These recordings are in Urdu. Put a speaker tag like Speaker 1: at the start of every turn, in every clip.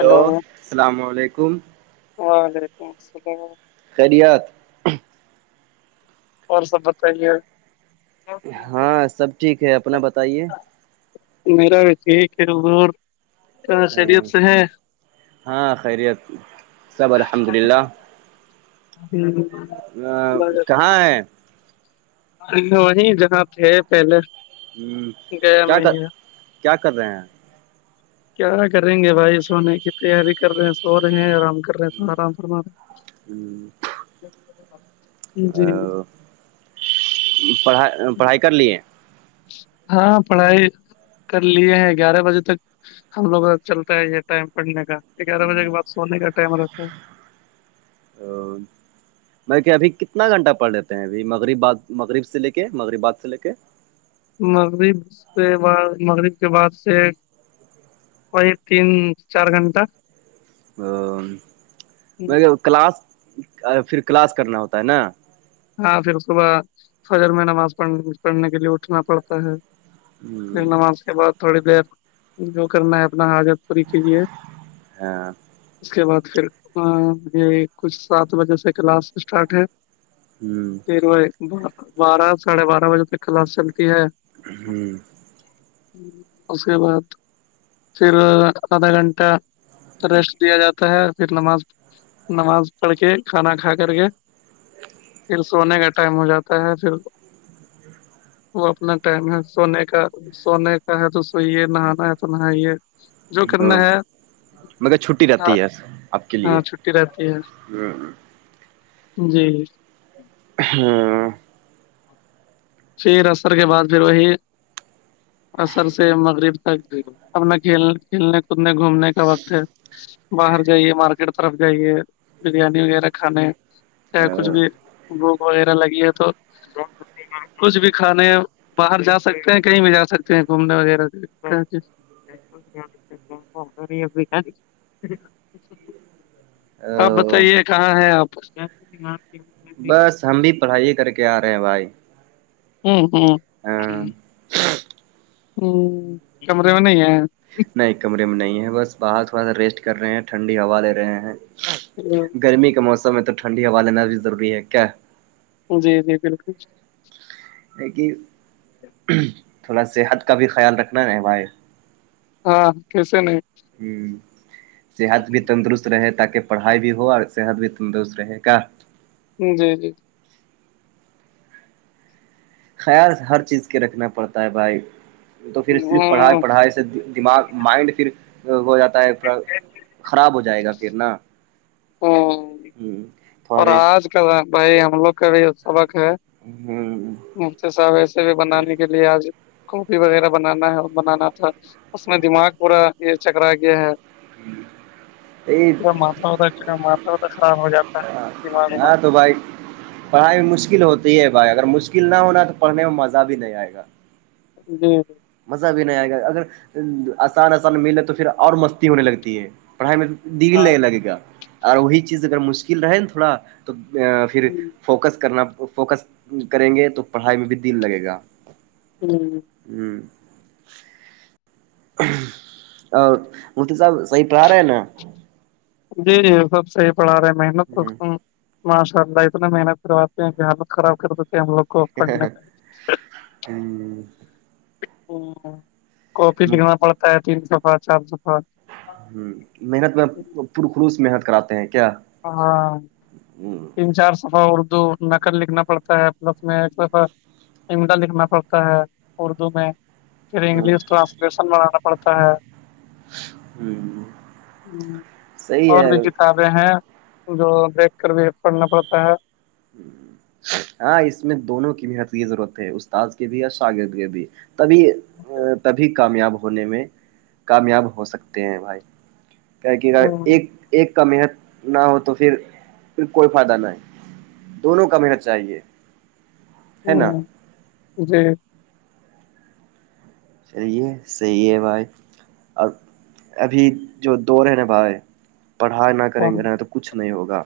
Speaker 1: ہلو
Speaker 2: سلام علیکم
Speaker 1: وعلیکم سلام
Speaker 2: خیریت
Speaker 1: اور سب بتائیے
Speaker 2: ہاں سب ٹھیک ہے اپنا بتائیے
Speaker 1: میرا بھی ٹھیک ہے حضور
Speaker 2: ہم ہاں خیریت سب الحمدلللہ
Speaker 1: [unintelligible]
Speaker 2: ہاں کہاں ہے
Speaker 1: ۔ [unintelligible] جہاں تھے پہلے
Speaker 2: ہم
Speaker 1: گیا
Speaker 2: کیا
Speaker 1: میں
Speaker 2: کر کیا کر رہے ہیں
Speaker 1: کیا کریں گے بھائی سونے کی تیاری کر رہے ہیں سو رہے ہیں آرام کر رہے ہیں تو آرام فرما رہے
Speaker 2: ہم
Speaker 1: [unintelligible]
Speaker 2: ۔ [unintelligible] پڑھائی پڑھائی کر لیے
Speaker 1: ہاں پڑھائی کر لیے ہیں گیارہ بجے تک ہم لوگ کا چلتا ہے یہ ٹائم پڑھنے کا گیارہ بجے کے بعد سونے کا ٹائم رہتا ہے
Speaker 2: ہاں میں کیا ابھی کتنا گھنٹہ پڑھ لیتے ہیں ابھی مغرباد مغرب سے لے کے مغرباد سے لے کے
Speaker 1: مغرب سے بعد مغرب کے بعد سے وہی تین چار گنٹا
Speaker 2: ۔ [unintelligible] کلاس پھر کلاس کرنا ہوتا ہے نا
Speaker 1: ہاں پھر صبح فجر میں نماز پڑھ پڑھنے کے لیے اٹھنا پڑتا ہے پھر نماز کے بعد تھوڑی دیر جو کرنا ہے اپنا حاجت [unintelligible] [inaudible]
Speaker 2: ہاں
Speaker 1: اس کے بعد پھر [unintelligible] کچھ سات بجے سے کلاس سٹارٹ ہے
Speaker 2: ہم
Speaker 1: پھر وہی بارہ ساڑھے بارہ بجے تک خلاس چلتی ہے
Speaker 2: ہم
Speaker 1: ۔ [inaudible] اس کے بعد پھر آدھا گھنٹہ ریسٹ دیا جاتا ہے پھر نماز نماز پڑھ کے کھانا کھا کر کے
Speaker 2: ا
Speaker 1: پھر سونے کا ٹائم ہو جاتا ہے پھر وہ اپنا ٹائم ہے سونے کا سونے کا ہے تو سوئیے نہانا ہے تو نہائیے جو کرنا
Speaker 2: ہ ہ
Speaker 1: ہے
Speaker 2: مگر چھٹی
Speaker 1: ہاں
Speaker 2: رہتی ہے آپ کے لیے
Speaker 1: ہاں چھٹی رہتی ہے جی
Speaker 2: ہاں
Speaker 1: شیر عصر کے بعد پھر وہی عصر سے مغرب تک اپنا کھیل کھیلنے کودنے گھومنے کا وقت ہے باہر جائیے مارکیٹ طرف جائیے بریانی وغیرہ کھانے چاہے کچھ بھی بھوک وغیرہ لگی ہے تو کچھ بھی کھانے باہر جا سکتے ہیں کہیں بھی جا سکتے ہیں گھومنے وغیرہ [inaudible] آپ بتائیے کہاں ہے آپ
Speaker 2: بس ہم بھی پڑھائی کر کے آ رہے ہیں بھائی
Speaker 1: ہوں
Speaker 2: ہاں
Speaker 1: کمرے میں نہیں ہے
Speaker 2: نہیں کمرے میں نہیں ہے بس باہر تھوڑا سا ریسٹ کر رہے ہیں ٹھنڈی ہوا لے رہے ہیں
Speaker 1: ا
Speaker 2: گرمی کے موسم میں تو ٹھنڈی ہوا لینا بھی ضروری ہے کیا
Speaker 1: جی جی بالکل
Speaker 2: ہے کہ تھوڑا صحت کا بھی خیال رکھنا ہے بھائی
Speaker 1: ہاں کیسے نہیں
Speaker 2: [unintelligible] صحت بھی تندرست رہے تاکہ پڑھائی بھی ہو اور صحت بھی تندرست رہے گا
Speaker 1: جی جی
Speaker 2: خیال ہر چیز کے رکھنا پڑتا ہے بھائی تو پھر صرف پڑھائی
Speaker 1: ہوں
Speaker 2: پڑھائی سے دماغ مائنڈ پھر ہو جاتا ہے پورا خراب ہو جائے گا پھر نا
Speaker 1: ہوں اور
Speaker 2: فارسٹ
Speaker 1: آج بھائی ہم لوگ کا بھی سبق ہے
Speaker 2: [inaudible]
Speaker 1: مفت سا ویسے بھی بنانے کے لیے آج کافی وغیرہ بنانا ہے بنانا تھا اس میں دماغ پورا یہ چکرا گیا ہے مھتا خراب ہو جاتا ہے دماغ
Speaker 2: ہاں
Speaker 1: وماغ
Speaker 2: ہاں تو بھائی پڑھائی مشکل ہوتی ہے بھائی اگر مشکل نہ ہونا تو پڑھنے میں مزہ بھی نہیں آئے گا
Speaker 1: جی جی
Speaker 2: مزہ بھی نہیں آئے گا اگر آسان آسان ملے تو پھر اور مستی ہونے لگتی ہے پڑھائی میں دل
Speaker 1: ہاں
Speaker 2: نہیں لگے گا اور وہی چیز اگر مشکل رہے نا تھوڑا تو پھر
Speaker 1: ہوں،
Speaker 2: فوکس کرنا فوکس کریں گے تو پڑھائی میں بھی دل لگے گا
Speaker 1: [inaudible]
Speaker 2: [unintelligible] اور مفتی صاحب صحیح پڑھا رہے ہیں نا
Speaker 1: جی جی سب صحیح پڑھا رہے ہیں محنت رتا ہوں ماشاء اللہ اتنا محنت کرواتے ہیں کہ حالت خراب کر دیتے ہیں ہم لوگ کو پڑھنے میں
Speaker 2: [unintelligible]
Speaker 1: کاپی لکھنا پڑتا ہے تین صفہ چار صفہ
Speaker 2: محنت میں پر خلوص محنت کراتے ہیں کیا
Speaker 1: ہاں
Speaker 2: ہ
Speaker 1: تین چار صفعہ اور دو نقل لکھنا پڑتا ہے صفحہ میں دفہ لکھنا پڑتا ہے اردو میں پھر
Speaker 2: ہ
Speaker 1: انگلش ٹرانسلیشن بنانا پڑتا ہے
Speaker 2: صحیح
Speaker 1: اور بھی
Speaker 2: ہے
Speaker 1: کتاب ہیں جو دیکھ کر بھی پڑنا پڑتا ہے
Speaker 2: ہاں اس میں دونوں کی بھی ضرورت ہے استاد کے بھی اور شاگرد کے بھی تبھی تبھی کامیاب ہونے میں کامیاب ہو سکتے ہیں بھائی کیا ہے کہ اگر
Speaker 1: ہوں،
Speaker 2: ایک ایک کا محنت نہ ہو تو پھر پھر کوئی فائدہ نہیں ہے دونوں کا محنت چاہیے ہے نا
Speaker 1: ہاں جی
Speaker 2: چلیے صحیح ہے بھائی ابھی جو دور ہیں نا بھائی پڑھائی نہ کریں
Speaker 1: ہاں،
Speaker 2: گے نا تو کچھ نہیں ہوگا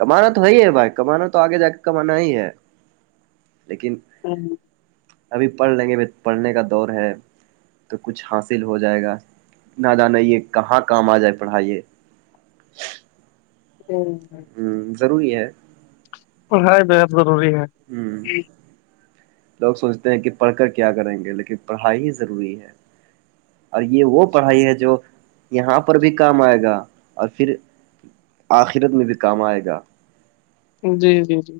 Speaker 2: کمانا تو ہے ہی ہے بھائی کمانا تو آگے جا کے کمانا ہی ہے لیکن
Speaker 1: ہوں
Speaker 2: ابھی پڑھ لیں گے پڑھنے کا دور ہے تو کچھ حاصل ہو جائے گا نہ جانے یہ کہاں کام آ جائے پڑھائی یہ
Speaker 1: [inaudible] [inaudible]
Speaker 2: ضروری ہے
Speaker 1: پڑھائی بے حد ضروری ہے
Speaker 2: [inaudible] لوگ سوچتے ہیں کہ پڑھ کر کیا کریں گے لیکن پڑھائی ہی ضروری ہے اور یہ وہ پڑھائی ہے جو یہاں پر بھی کام آئے گا اور پھر آخرت میں بھی کام آئے گا
Speaker 1: جی جی جی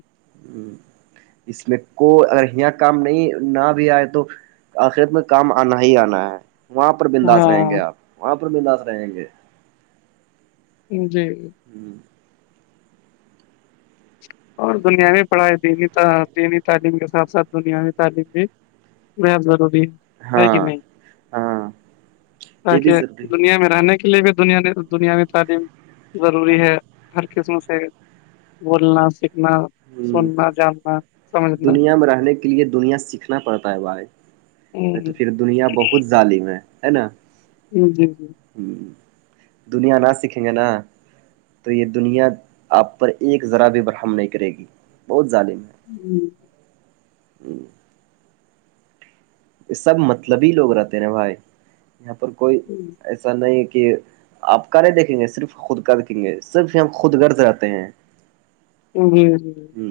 Speaker 2: اس میں کو اگر یہاں کام نہیں نہ بھی آئے تو آخرت میں کام آنا ہی آنا ہے وہاں پر بنداس رہیں گے
Speaker 1: ہاں
Speaker 2: آپ وہاں پر بنداس رہیں گے
Speaker 1: جی
Speaker 2: ہوں
Speaker 1: اور دنیاوی پڑھائی دینی دینی تعلیم کے ساتھ ساتھ دنیاوی تعلیم بھی بے ہد ضروری ہے کہ
Speaker 2: ہاں
Speaker 1: نہیں
Speaker 2: ہاں یہ بھی
Speaker 1: تاکہ
Speaker 2: ضروری
Speaker 1: دنیا میں رہنے کے لیے بھی دنیا دنیاوی تعلیم ضروری ہے ہر قسم سے بولنا سیکھنا
Speaker 2: ہ
Speaker 1: سننا جاننا سمجھنا
Speaker 2: دنیا میں رہنے کے لیے دنیا سیکھنا پڑتا ہے بھائی میں تو
Speaker 1: ہ
Speaker 2: پھر دنیا بہت ظالم ہے ہے نا
Speaker 1: جی جی جی
Speaker 2: دنیا نہ سیکھیں گے نا تو یہ دنیا آپ پر ایک ذرا بھی برہم نہیں کرے گی بہت ظالم ہے
Speaker 1: ہوں
Speaker 2: یہ سب مطلبی لوگ رہتے نا بھائی یہاں پر کوئی ایسا نہیں کہ آپ کے دیکھیں گے صرف خود کا دیکھیں گے صرف ہی ہم خود گرد رہتے ہیں
Speaker 1: ج جی
Speaker 2: ہ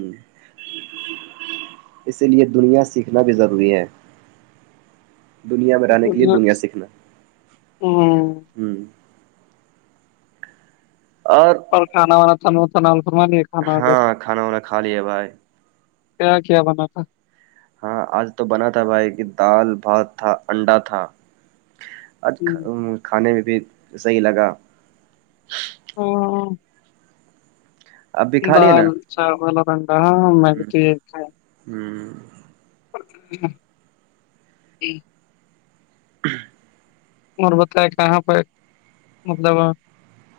Speaker 2: اسی لیے دنیا سیکھنا بھی ضروری ہے دنیا میں رہنے کے لیے دنیا سیکھنا
Speaker 1: ہوں
Speaker 2: ہ اور
Speaker 1: اور کھا وانا تھانوانا س
Speaker 2: ہاں کھانا وانا کھا لیا بھائی
Speaker 1: کیا کیا بنا تھا
Speaker 2: ہاں آج تو بنا تھا بھائی کی دال بھات تھا انڈا تھا اج کھانے میں بھی صحیح لگا
Speaker 1: ہ
Speaker 2: اب بھی کھا ل ہے نا
Speaker 1: چاغول پڈا میدک
Speaker 2: ہوں
Speaker 1: جی
Speaker 2: [inaudible]
Speaker 1: اور بتائے کہاں پہ مطلب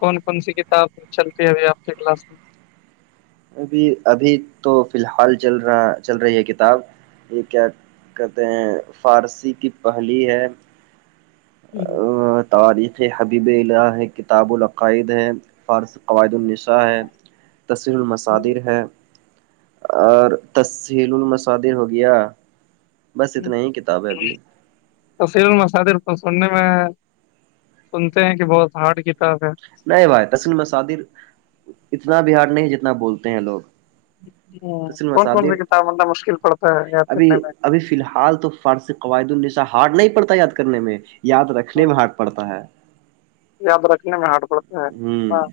Speaker 1: کون کون سی کتاب چلتی ہے ابھی آپ کی کلاس میں
Speaker 2: ابھی ابھی تو فی الحال چل رہا چل رہی ہے کتاب یہ کیا کہتے ہیں فارسی کی پہلی ہے
Speaker 1: ہی
Speaker 2: تاریخ حبیب ال ہے کتاب العقائد ہے فارض قواعد النساں ہے تسہیر
Speaker 1: ہوں،
Speaker 2: المصادر ہے اور تسل المسادر ہو گیا بس اتنا ہی کتاب ہے ابھی
Speaker 1: تسیول مسادر پسند ہے سنتے ہیں کہ بہت ہارڈ کتاب ہے
Speaker 2: نہیں بھائی تسل مصادر اتنا بہار نہیں جتنا بولتے ہیں لوگ
Speaker 1: ہ
Speaker 2: تسل
Speaker 1: کون کون سی
Speaker 2: مسادر
Speaker 1: کتاب مطلب مشکل پڑتا ہے یاد
Speaker 2: ابھی
Speaker 1: کرنے میں
Speaker 2: ابھی فی الحال تو فارسی قوعد النسا ہار نہیں پڑتا یاد کرنے میں یاد رکھنے
Speaker 1: ہوں،
Speaker 2: میں ہارڑ پڑتا ہے
Speaker 1: یاد رکھنے میں ہارٹ پڑتا ہے
Speaker 2: ہوں
Speaker 1: ہاں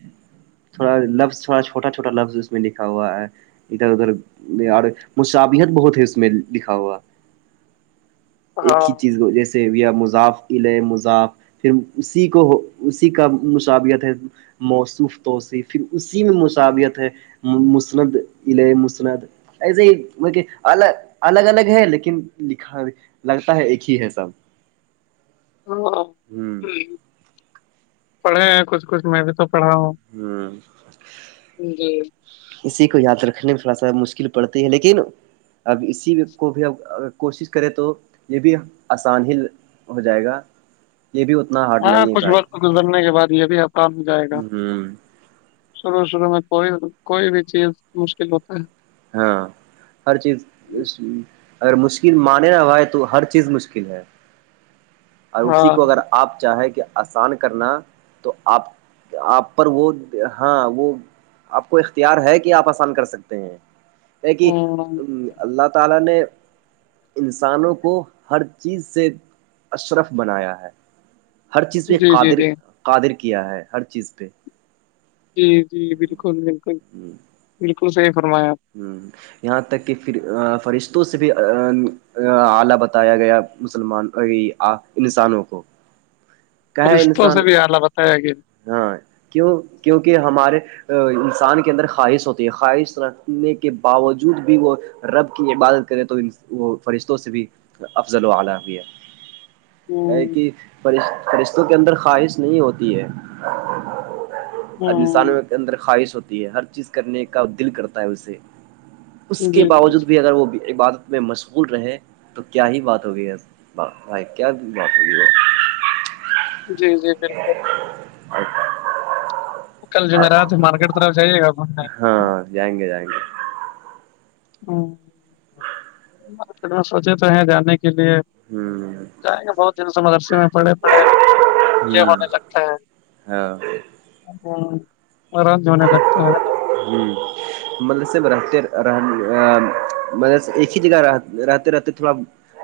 Speaker 2: تھوڑا لفظ تھوڑا چھوٹا چھوٹا لفظ اس میں لکھا ہوا ہے ادھر ادھر اور مصابیت بہت ہے اس میں لکھا ہوا
Speaker 1: [inaudible]
Speaker 2: ایک ہی چیز کو جیسے ویا مزاف الے مذاف پھر اسی کو اسی کا مشابت ہے موصف توسیعف پھر اسی میں مشابہت ہے مسند الیہ مسند ایسے ہی ب الگ الگ الگ ہے لیکن لکھا لگتا ہے ایک ہی ہے سب ہوں
Speaker 1: پڑھے ہیں کچھ کچھ میں بھی تو پڑھا ہوں
Speaker 2: ہوں
Speaker 1: جی
Speaker 2: اسی کو یاد رکھنے میں تھوڑا سا مشکل پڑتی ہے لیکن اب اسی کو بھی اب ا کوشش کرے تو یہ بھی آسان ہی ہو جائے گا یہ بھی اتنا ہے ہارڈ
Speaker 1: ہاں
Speaker 2: نہیں
Speaker 1: کچھ ب
Speaker 2: بھائی
Speaker 1: گزرنے کے بعد یہ بھی آپ کام جائے گا
Speaker 2: ہوں
Speaker 1: شروع شروع میں کوئی کوئی بھی چیز مشکل ہوتا ہے
Speaker 2: ہاں ہر چیز اگر مشکل مان نہ ہوائے تو ہر چیز مشکل ہے
Speaker 1: [inaudible]
Speaker 2: اور اسی کو اگر آپ چاہیں کہ آسان کرنا تو آپ آپ پر وہ ہاں وہ آپ کو اختیار ہے کہ آپ آسان کر سکتے ہیں ہے کہ
Speaker 1: ہ
Speaker 2: اللہ تعالی نے انسانوں کو ہر چیز سے اشرف بنایا ہے ہر چیز پہ
Speaker 1: جی جی
Speaker 2: قادر
Speaker 1: جی
Speaker 2: قادر کیا ہے ہر چیز پہ
Speaker 1: جی جی بالکل بالکل بالکل صحیح فرمایاپ
Speaker 2: ہ یہاں تک کہ پھر فرشتوں سے بھی آلہ بتایا گیا مسلمان انسانوں کو کیا ہے
Speaker 1: فرشتوں سے
Speaker 2: انسان
Speaker 1: بھی آعلہ بتایا گی
Speaker 2: ہاں کیوں کیونکہ ہمارے انسان کے اندر خواہش ہوتی ہے خواہش رکھنے کے باوجود بھی وہ رب کی عبادت کریں تو وہ فرشتوں سے بھی افضل و اعلی بھی ہے ہے
Speaker 1: ہ
Speaker 2: کہ فرشتوں کے اندر خواہش نہیں ہوتی ہے اب
Speaker 1: ہ
Speaker 2: انسانوں کے اندر خواہش ہوتی ہے ہر چیز کرنے کا دل کرتا ہے اسے اس
Speaker 1: جی
Speaker 2: کے باوجود بھی اگر وہ ب میں مشغول رہے تو کیا ہی بات ہوگی بھائی کیا بات ہوگی وہ
Speaker 1: جی جی بلکل
Speaker 2: اھا
Speaker 1: کل جو میںیر رہا مارکیٹ طرف جائیے گا گھوم ہے
Speaker 2: ہاں جائیں گے جائیں گے
Speaker 1: ہاں مارکیٹ میں سوچے تو ہیں جانے کے لیے
Speaker 2: ہوں
Speaker 1: جائیں گے بہت دن سے مدرسے میں پڑے پڑے
Speaker 2: ہ ہ
Speaker 1: یہ ہونے لگتے ہیں
Speaker 2: ہاں
Speaker 1: آرام جو ہونے لگتا ہے
Speaker 2: ہ مطلب سب رہتے مطل ایک ہی جگہ رہتے رہتے تھوڑا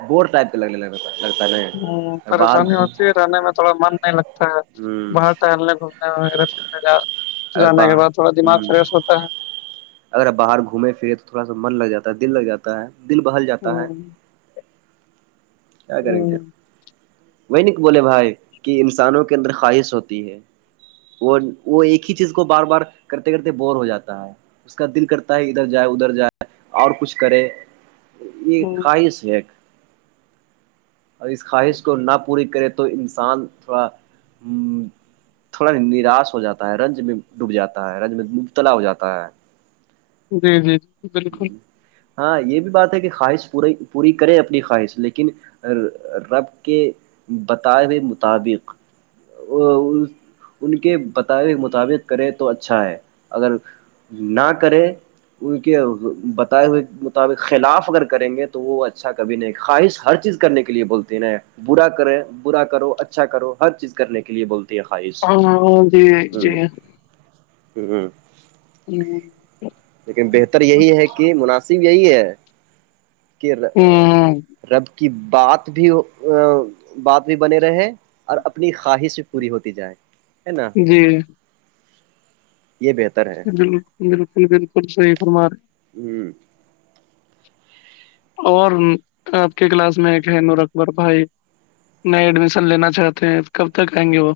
Speaker 2: بور ٹائپ کے لگ ل لگتا ہے ن
Speaker 1: ہ
Speaker 2: اور باہر
Speaker 1: پریشانی
Speaker 2: گھوم
Speaker 1: ہوتی ہے رہنے میں تھوڑا من نہیں لگتا ہے
Speaker 2: ہ
Speaker 1: باہر ٹہلنے کو وغہ پھرنے
Speaker 2: اگر
Speaker 1: جانے کے
Speaker 2: باہر
Speaker 1: بعد تھوڑا دماغ
Speaker 2: ہ
Speaker 1: فریش ہوتا ہے
Speaker 2: اگر باہر گھومے پھرے تو تھوڑا سا من لگ جاتا ہے دل لگ جاتا ہے دل بہل جاتا ہے
Speaker 1: ہوں،
Speaker 2: کیا کریں گے
Speaker 1: ہوں،
Speaker 2: وہ نک بولے بھائی کہ انسانوں کے اندر خواہش ہوتی ہے وہ وہ ایک ہی چیز کو بار بار کرتے کرتے بور ہو جاتا ہے اس کا دل کرتا ہے ادھر جائے ادھر جائے اور کچھ کرے یہ
Speaker 1: ہوں،
Speaker 2: خواہش ہے اور اس خاہ کو نہ پوری کرے تو انسان تھوڑا تھوڑا نراش ہو جاتا ہے رنج میں ڈوب جاتا ہے رنج میں مبتلا ہو جاتا ہے
Speaker 1: جی جی جی بالکل
Speaker 2: ہاں یہ بھی بات ہے کہ خواہش پوری پوری کرے اپنی خواہش لیکن رب کے بتا ہوئے مطابق ان کے بتا مطابق کرے تو اچھا ہے اگر نہ کرے ان بتائے ہوئے مطابق خلاف اگر کریں گے تو وہ اچھا کبھی نہیں خواہش ہر چیز کا کرنے کے لیے بولتے نا برا کریں برا کرو اچھا کرو ہر چیز کرنے کے لیے بولتے
Speaker 1: ہاں جی جی
Speaker 2: ہ ہ
Speaker 1: جی
Speaker 2: لیکن بہتر یہی ہے کہ مناسب یہی ہے کہ
Speaker 1: ہ
Speaker 2: رب کی بات بھی بات بھی بنے رہے اور اپنی خواہش بھی پوری ہوتی جائے ہے نا
Speaker 1: جی
Speaker 2: یہ بہتر ہے
Speaker 1: بالکل بالکل بالکل صحیح فرما رہے
Speaker 2: ہ
Speaker 1: جی اور آپ کے کلاس میں ایک ہے نور اکبر بھائی نئے ایڈمیشن لینا چاہتے ہیں کب تک آئیں گے وہ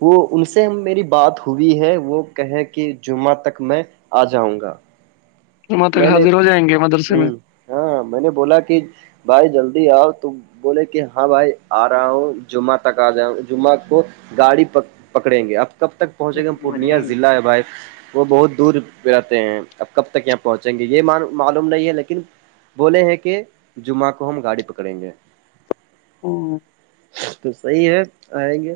Speaker 2: وہ ان سے ہم میری بات ہوئی ہے وہ کہیں کہ جمعہ تک میں آ جاؤں گا
Speaker 1: جمعہ تک
Speaker 2: میں نے
Speaker 1: حاضر ہو جائیں گے مدرسے
Speaker 2: ہ
Speaker 1: میں
Speaker 2: ہاں میں نے بولا کہ بھائی جلدی آؤ ت بولے کہ ہاں بھائی آ رہا ہوں جمعہ تک آ جاؤ جمعہ کو گاڑی پکڑیں گے اب کب تک پہنچے گا پورنیہ ضلع ہے بھائی وہ بہت دور پہ رہتے ہیں اب کب تک یہاں پرہ پہنچیں گے یہ معلوم نہیں ہے لیکن بولے ہیں کہ جمعہ کو ہم گاڑی پکڑیں گے
Speaker 1: ہ
Speaker 2: تو صحیح ہے آئیں گے